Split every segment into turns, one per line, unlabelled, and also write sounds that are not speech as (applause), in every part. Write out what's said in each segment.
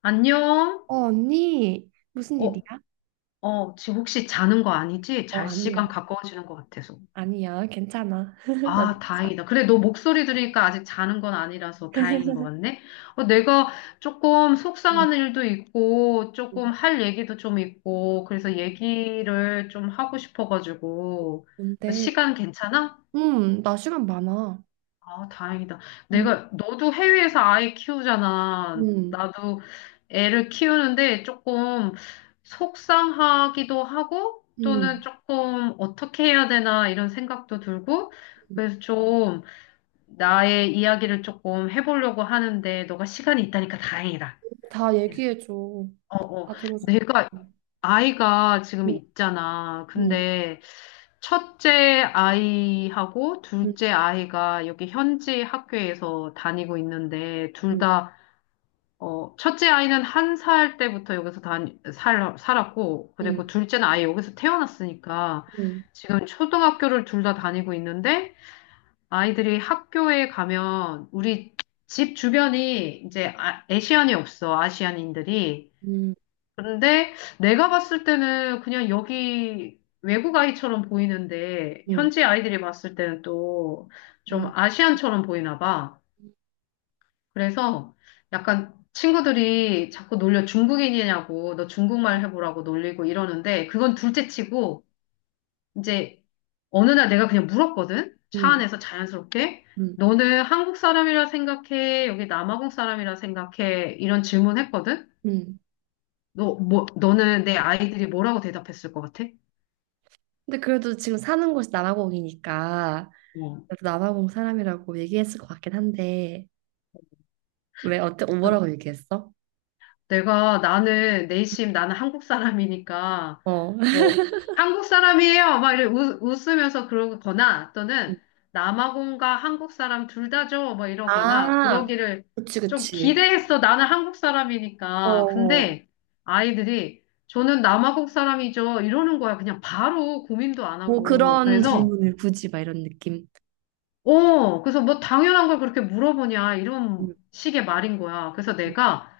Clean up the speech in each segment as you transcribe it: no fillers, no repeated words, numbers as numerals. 안녕?
어, 언니, 무슨 일이야?
어, 어, 지금 혹시 자는 거 아니지?
어,
잘 시간
아니야.
가까워지는 것 같아서.
아니야, 괜찮아. (laughs) 나
아,
늦었어.
다행이다. 그래, 너 목소리 들으니까 아직 자는 건 아니라서 다행인 것 같네. 어, 내가 조금
응,
속상한 일도 있고,
응.
조금 할 얘기도 좀 있고, 그래서 얘기를 좀 하고 싶어가지고.
뭔데?
시간 괜찮아?
응, 나 시간 많아.
아, 다행이다.
응.
너도 해외에서 아이 키우잖아.
응,
나도 애를 키우는데 조금 속상하기도 하고 또는
응,
조금 어떻게 해야 되나 이런 생각도 들고
응.
그래서 좀 나의 이야기를 조금 해보려고 하는데 너가 시간이 있다니까 다행이다.
다
예.
얘기해줘.
어, 어.
다 들어줘.
내가
응,
아이가 지금 있잖아.
응,
근데 첫째 아이하고
응,
둘째 아이가 여기 현지 학교에서 다니고 있는데 둘
응,
다, 첫째 아이는 한 살 때부터 여기서 살았고, 그리고
응,
둘째는 아예 여기서 태어났으니까
응,
지금 초등학교를 둘 다 다니고 있는데 아이들이 학교에 가면 우리 집 주변이 이제 아시안이 없어, 아시안인들이.
응,
근데 내가 봤을 때는 그냥 여기 외국 아이처럼 보이는데
응,
현지 아이들이 봤을 때는 또
응,
좀
응.
아시안처럼 보이나 봐. 그래서 약간 친구들이 자꾸 놀려 중국인이냐고 너 중국말 해보라고 놀리고 이러는데 그건 둘째 치고 이제 어느 날 내가 그냥 물었거든. 차
응,
안에서 자연스럽게 너는 한국 사람이라 생각해? 여기 남아공 사람이라 생각해? 이런 질문했거든.
응.
너는 내 아이들이 뭐라고 대답했을 것 같아?
근데 그래도 지금 사는 곳이 남아공이니까
어,
그래도 남아공 사람이라고 얘기했을 것 같긴 한데, 왜 어때?
그
뭐라고 얘기했어?
내가 나는 내심 나는 한국 사람이니까
어. (laughs)
뭐 한국 사람이에요 막 이래 웃으면서 그러거나 또는 남아공과 한국 사람 둘 다죠 막 이러거나
아,
그러기를
그치,
좀
그치.
기대했어 나는 한국
어,
사람이니까.
어.
근데 아이들이 저는 남아공 사람이죠 이러는 거야 그냥 바로 고민도 안
뭐
하고
그런
그래서
질문을 굳이 막 이런 느낌.
그래서 뭐 당연한 걸 그렇게 물어보냐, 이런
음,
식의 말인 거야. 그래서
음,
내가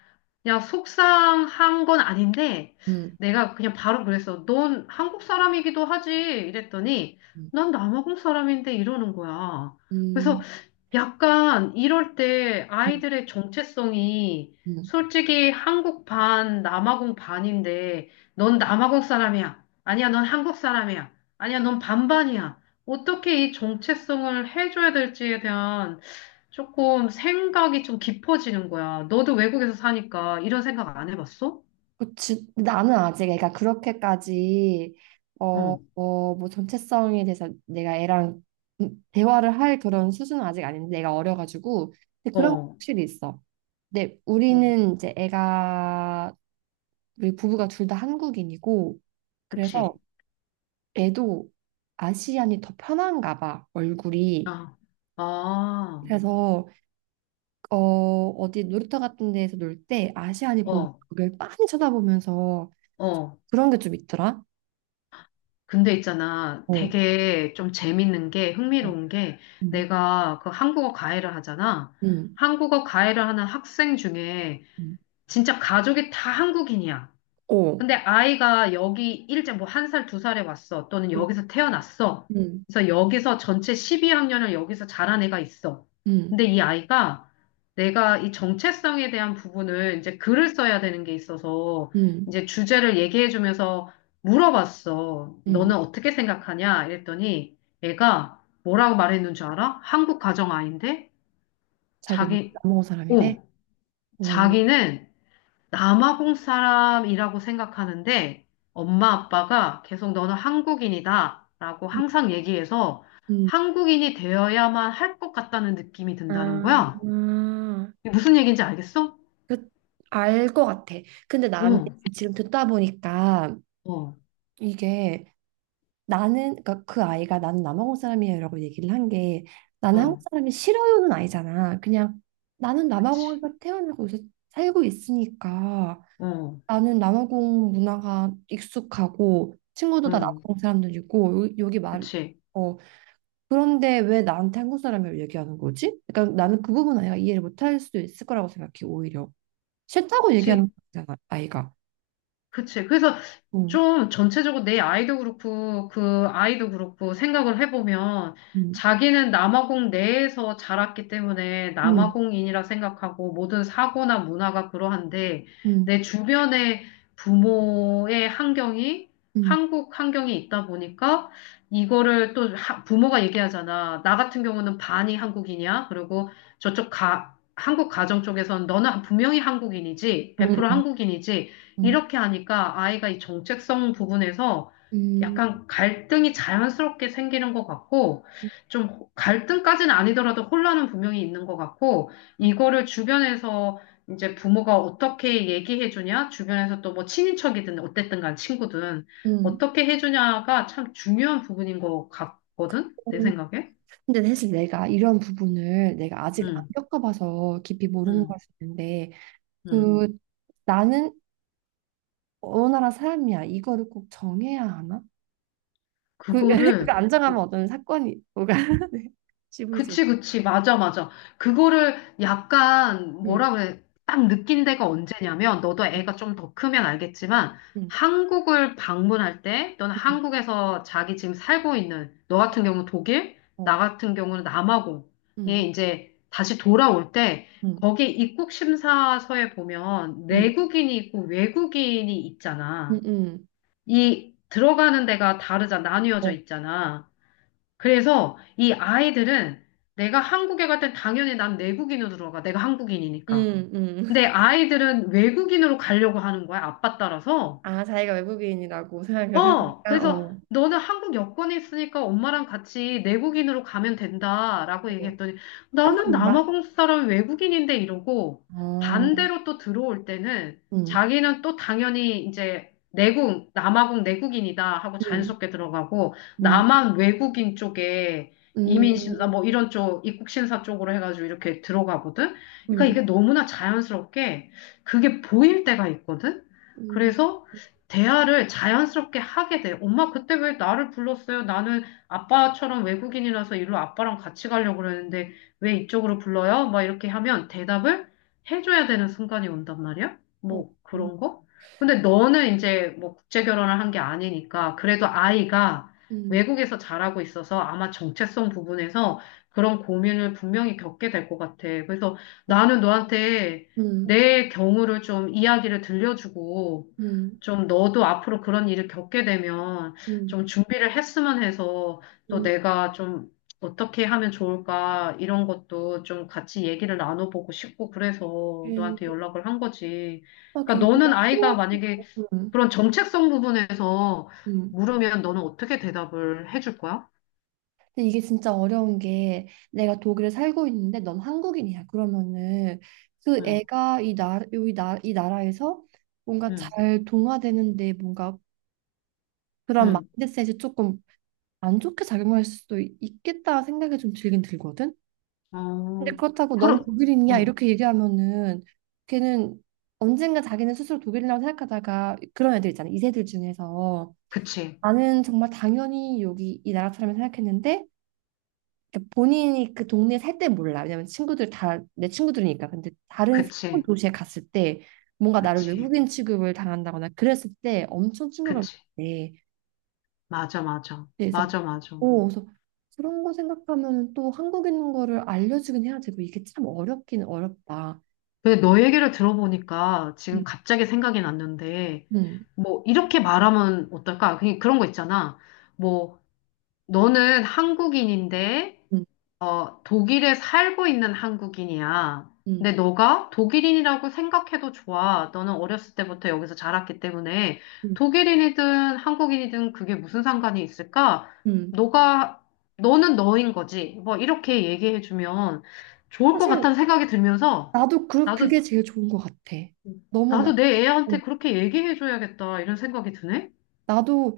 그냥 속상한 건 아닌데, 내가 그냥 바로 그랬어. 넌 한국 사람이기도 하지. 이랬더니,
음,
난 남아공 사람인데 이러는 거야. 그래서
음,
약간 이럴 때
음.
아이들의 정체성이
음.
솔직히 한국 반, 남아공 반인데 넌 남아공 사람이야. 아니야, 넌 한국 사람이야. 아니야, 넌 반반이야. 어떻게 이 정체성을 해줘야 될지에 대한 조금 생각이 좀 깊어지는 거야. 너도 외국에서 사니까 이런 생각 안 해봤어?
그치. 근데 나는 아직 애가 그렇게까지, 어,
어,
어, 뭐 전체성에 대해서 내가 애랑 대화를 할 그런 수준은 아직 아닌데, 내가 어려가지고. 근데 그런 거
어,
확실히 있어. 근데
네.
우리는 이제 애가, 우리 부부가 둘 다 한국인이고 그래서
그치.
애도 아시안이 더 편한가 봐, 얼굴이.
아, 아,
음. 그래서 어, 어디 놀이터 같은 데에서 놀 때 아시안이 보이면
어,
그걸 빤히 쳐다보면서 좀,
어.
그런 게 좀 있더라.
근데 있잖아,
어.
되게 좀 재밌는 게,
어.
흥미로운 게,
음.
내가 그 한국어 과외를 하잖아.
음.
한국어 과외를 하는 학생 중에
음.
진짜 가족이 다 한국인이야.
어.
근데 아이가 여기 일찍 뭐 한 살, 두 살에 왔어. 또는
음.
여기서 태어났어.
음.
그래서 여기서 전체 12학년을 여기서 자란 애가 있어.
음.
근데 이 아이가 내가 이 정체성에 대한 부분을 이제 글을 써야 되는 게 있어서
음.
이제 주제를 얘기해 주면서 물어봤어.
음.
너는 어떻게 생각하냐? 이랬더니 애가 뭐라고 말했는 줄 알아? 한국 가정 아이인데
자기
자기,
남은 사람이래.
어,
어.
자기는 남아공 사람이라고 생각하는데 엄마 아빠가 계속 너는 한국인이다라고
음.
항상 얘기해서
음.
한국인이 되어야만 할 것 같다는 느낌이 든다는
아,
거야. 이게 무슨 얘기인지 알겠어?
그, 알 것 같아. 근데
어,
나는 지금 듣다 보니까
어,
이게, 나는 그러니까 그 아이가 나는 남아공 사람이야라고 얘기를 한 게, 나는 한국
어,
사람이 싫어요는 아니잖아. 그냥 나는
그치.
남아공에서 태어나고 요새 살고 있으니까
어,
나는 남아공 문화가 익숙하고 친구도 다
어,
남아공 사람들이고 여기 말,
그치.
어, 그런데 왜 나한테 한국 사람이라고 얘기하는 거지? 그러니까 나는 그 부분 아이가 이해를 못할 수도 있을 거라고 생각해, 오히려 싫다고
그치.
얘기하는 거잖아 아이가.
그치. 그래서
음,
좀 전체적으로 내 아이도 그렇고 그 아이도 그렇고 생각을 해보면
음,
자기는 남아공 내에서 자랐기 때문에
음,
남아공인이라 생각하고 모든 사고나 문화가 그러한데
음,
내 주변의 부모의 환경이
음,
한국 환경이 있다 보니까 이거를 또 부모가 얘기하잖아. 나 같은 경우는 반이 한국인이야. 그리고 저쪽 한국 가정 쪽에선 너는 분명히 한국인이지. 100%
음,
한국인이지.
음,
이렇게 하니까 아이가 이 정체성 부분에서
음,
약간 갈등이 자연스럽게 생기는 것 같고,
음.
좀 갈등까지는 아니더라도 혼란은 분명히 있는 것 같고, 이거를 주변에서 이제 부모가 어떻게 얘기해 주냐, 주변에서 또 뭐 친인척이든 어쨌든 간 친구든
음.
어떻게 해 주냐가 참 중요한 부분인 것 같거든, 내
음.
생각에.
근데 사실 내가 이런 부분을 내가 아직 안
음,
겪어봐서 깊이 모르는 걸
음,
수 있는데,
음.
그 나는 어느 나라 사람이야, 이거를 꼭 정해야 하나? 그, (laughs) 그
그거를
안정하면
뭐
어떤 사건이 뭐가 (laughs) 네. 지불지.
그치, 그치. 맞아, 맞아. 그거를 약간
음,
뭐라 그래. 딱 느낀 데가 언제냐면, 너도 애가 좀 더 크면 알겠지만,
음,
한국을 방문할 때, 또는
음,
한국에서 자기 지금 살고 있는, 너 같은 경우는 독일, 나
어,
같은 경우는 남아공에
음,
이제 다시 돌아올 때,
음,
거기 입국 심사서에 보면
음,
내국인이 있고 외국인이
음,
있잖아.
음,
이 들어가는 데가 다르잖아. 나뉘어져
어,
있잖아. 그래서 이 아이들은 내가 한국에 갈 땐 당연히 난 내국인으로 들어가. 내가 한국인이니까.
음,
근데
음.
아이들은 외국인으로 가려고 하는 거야. 아빠 따라서.
아, 자기가 외국인이라고 생각을
어,
하니까,
그래서
어,
너는 한국 여권이 있으니까 엄마랑 같이 내국인으로 가면 된다라고
어,
얘기했더니
깜짝
나는
놀라.
남아공 사람 외국인인데 이러고
어,
반대로 또 들어올 때는
음,
자기는 또 당연히 이제 내국, 남아공 내국인이다 하고
음,
자연스럽게 들어가고
음,
남한 외국인 쪽에
음,
이민심사 뭐 이런 쪽 입국심사 쪽으로 해가지고 이렇게 들어가거든. 그러니까
음,
이게 너무나 자연스럽게 그게 보일 때가 있거든.
음,
그래서 대화를 자연스럽게 하게 돼. 엄마, 그때 왜 나를 불렀어요? 나는 아빠처럼 외국인이라서 일로 아빠랑 같이 가려고 그러는데 왜 이쪽으로 불러요? 막 이렇게 하면 대답을 해줘야 되는 순간이 온단 말이야?
어.
뭐
응.
그런 거? 근데 너는 이제 뭐 국제 결혼을 한 게 아니니까 그래도 아이가
음,
외국에서 자라고 있어서 아마 정체성 부분에서 그런 고민을 분명히 겪게 될 것 같아. 그래서 나는 너한테
음,
내 경우를 좀 이야기를 들려주고
음,
좀 너도 앞으로 그런 일을 겪게 되면
음,
좀 준비를 했으면 해서 또
음.
내가 좀 어떻게 하면 좋을까 이런 것도 좀 같이 얘기를 나눠보고 싶고 그래서
하긴,
너한테 연락을 한 거지. 그러니까
하긴, 그거
너는 아이가
필요,
만약에
음,
그런 정체성 부분에서
음.
물으면 너는 어떻게 대답을 해줄 거야?
근데 이게 진짜 어려운 게, 내가 독일에 살고 있는데 넌 한국인이야, 그러면은 그
응,
애가 이 나라에서 뭔가
응,
잘 동화되는데 뭔가 그런
응.
마인드셋이 조금 안 좋게 작용할 수도 있겠다 생각이 좀 들긴 들거든. 근데
어,
그렇다고 넌
그러,
독일인이야
어,
이렇게 얘기하면은, 걔는 언젠가 자기는 스스로 독일이라고 생각하다가, 그런 애들 있잖아 이세들 중에서,
그치,
나는 정말 당연히 여기 이 나라 사람을 생각했는데. 그러니까 본인이 그 동네에 살 때 몰라, 왜냐면 친구들 다 내 친구들이니까. 근데 다른 새로운
그치,
도시에 갔을 때 뭔가 나를
그치,
외국인 취급을 당한다거나 그랬을 때 엄청 충격을
그치.
받대.
맞아, 맞아,
그래서,
맞아, 맞아.
오 그래서, 그런 거 생각하면 또 한국인 거를 알려주긴 해야 되고, 이게 참 어렵긴 어렵다.
근데 너 얘기를 들어보니까 지금 갑자기 생각이 났는데,
음,
뭐, 이렇게 말하면 어떨까? 그냥 그런 거 있잖아. 뭐, 너는 한국인인데
음,
독일에 살고 있는 한국인이야. 근데
음,
너가 독일인이라고 생각해도 좋아. 너는 어렸을 때부터 여기서 자랐기 때문에
음,
독일인이든 한국인이든 그게 무슨 상관이 있을까?
음.
너가, 너는 너인 거지. 뭐, 이렇게 얘기해주면 좋을 것
사실
같다는 생각이 들면서
나도 그
나도
그게 제일 좋은 것 같아. 너무 나
나도 내
어,
애한테 그렇게 얘기해줘야겠다, 이런 생각이 드네?
나도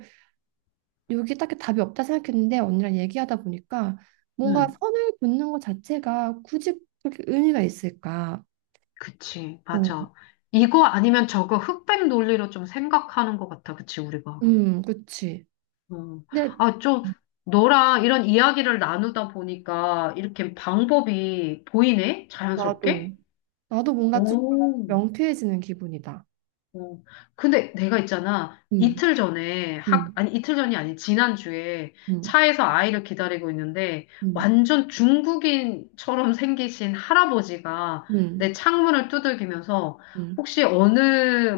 여기 딱히 답이 없다 생각했는데 언니랑 얘기하다 보니까 뭔가
응,
선을 긋는 것 자체가 굳이 그렇게 의미가 있을까?
그치,
어,
맞아. 이거 아니면 저거 흑백 논리로 좀 생각하는 것 같아, 그치, 우리가.
그치.
어.
근데
아, 좀, 너랑 이런 이야기를 나누다 보니까 이렇게 방법이 보이네?
나도
자연스럽게?
나도 뭔가 조금
오.
명쾌해지는 기분이다.
어, 근데 내가 있잖아.
음,
이틀 전에
음,
아니, 이틀 전이 아니 지난주에
음,
차에서 아이를 기다리고 있는데
음,
완전 중국인처럼 생기신 할아버지가
음,
내 창문을 두들기면서
음,
혹시 어느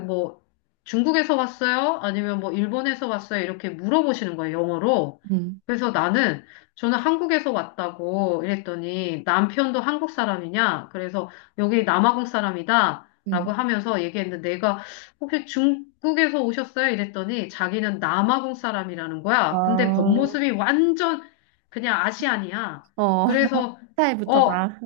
뭐 중국에서 왔어요? 아니면 뭐 일본에서 왔어요? 이렇게 물어보시는 거예요, 영어로.
음,
그래서 나는 저는 한국에서 왔다고 이랬더니 남편도 한국 사람이냐? 그래서 여기 남아공 사람이다. 라고
음.
하면서 얘기했는데 혹시 중국에서 오셨어요? 이랬더니 자기는 남아공 사람이라는 거야. 근데
아,
겉모습이 완전 그냥 아시안이야.
어, (laughs)
그래서,
스타일부터
어,
다.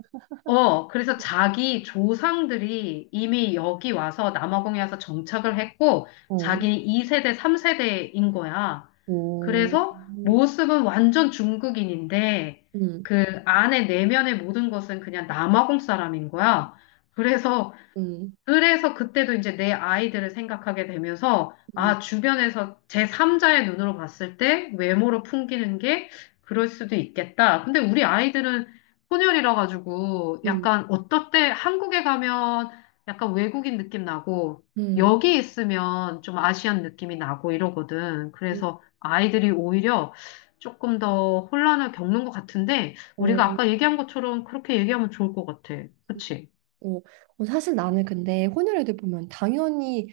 그래서 자기 조상들이 이미 여기 와서 남아공에 와서 정착을 했고,
어.
자기 2세대, 3세대인 거야.
오,
그래서 모습은 완전 중국인인데,
음,
그 안에 내면의 모든 것은 그냥 남아공 사람인 거야. 그래서
음,
그래서 그때도 이제 내 아이들을 생각하게 되면서,
음,
주변에서 제3자의 눈으로 봤을 때 외모로 풍기는 게 그럴 수도 있겠다. 근데 우리 아이들은 혼혈이라 가지고 약간 어떨 때 한국에 가면 약간 외국인 느낌 나고,
음,
여기 있으면 좀 아시안 느낌이 나고 이러거든.
음.
그래서 아이들이 오히려 조금 더 혼란을 겪는 것 같은데, 우리가
오,
아까 얘기한 것처럼 그렇게 얘기하면 좋을 것 같아. 그치?
오. 어, 사실 나는 근데 혼혈 애들 보면 당연히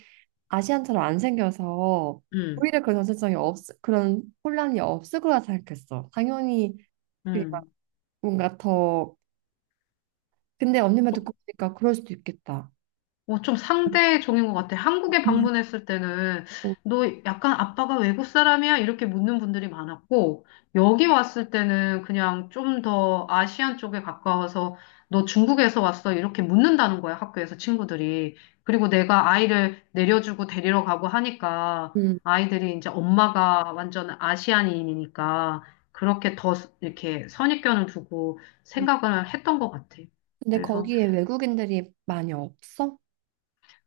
아시안처럼 안 생겨서
응,
오히려 그런 그런 혼란이 없을 거라 생각했어, 당연히. 그게 막
응.
뭔가 더, 근데 언니 말 듣고 보니까 그럴 수도 있겠다.
어, 좀 상대 종인 것 같아. 한국에 방문했을 때는
어,
너 약간 아빠가 외국 사람이야? 이렇게 묻는 분들이 많았고, 여기 왔을 때는 그냥 좀 더 아시안 쪽에 가까워서 너 중국에서 왔어? 이렇게 묻는다는 거야, 학교에서 친구들이. 그리고 내가 아이를 내려주고 데리러 가고 하니까
음.
아이들이 이제 엄마가 완전 아시안인이니까 그렇게 더 이렇게 선입견을 두고
음.
생각을 했던 것 같아.
근데
그래서
거기에 외국인들이 많이 없어?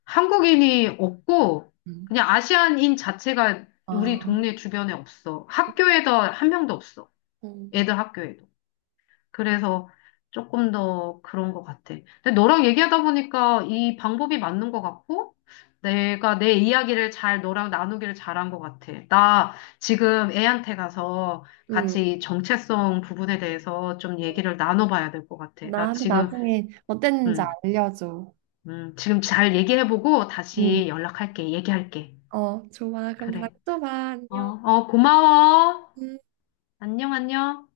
한국인이 없고,
음.
그냥 아시안인 자체가
아,
우리 동네 주변에 없어. 학교에도 한 명도 없어.
음.
애들 학교에도. 그래서 조금 더 그런 것 같아. 근데 너랑 얘기하다 보니까 이 방법이 맞는 것 같고, 내가 내 이야기를 잘 너랑 나누기를 잘한 것 같아. 나 지금 애한테 가서
음.
같이 정체성 부분에 대해서 좀 얘기를 나눠봐야 될 것 같아. 나
나한테
지금,
나중에 어땠는지
음,
알려줘.
지금 잘 얘기해보고
응.
다시 연락할게. 얘기할게.
어, 좋아. 그럼 다음에
그래.
또 봐.
어,
안녕.
어, 고마워.
음.
안녕, 안녕.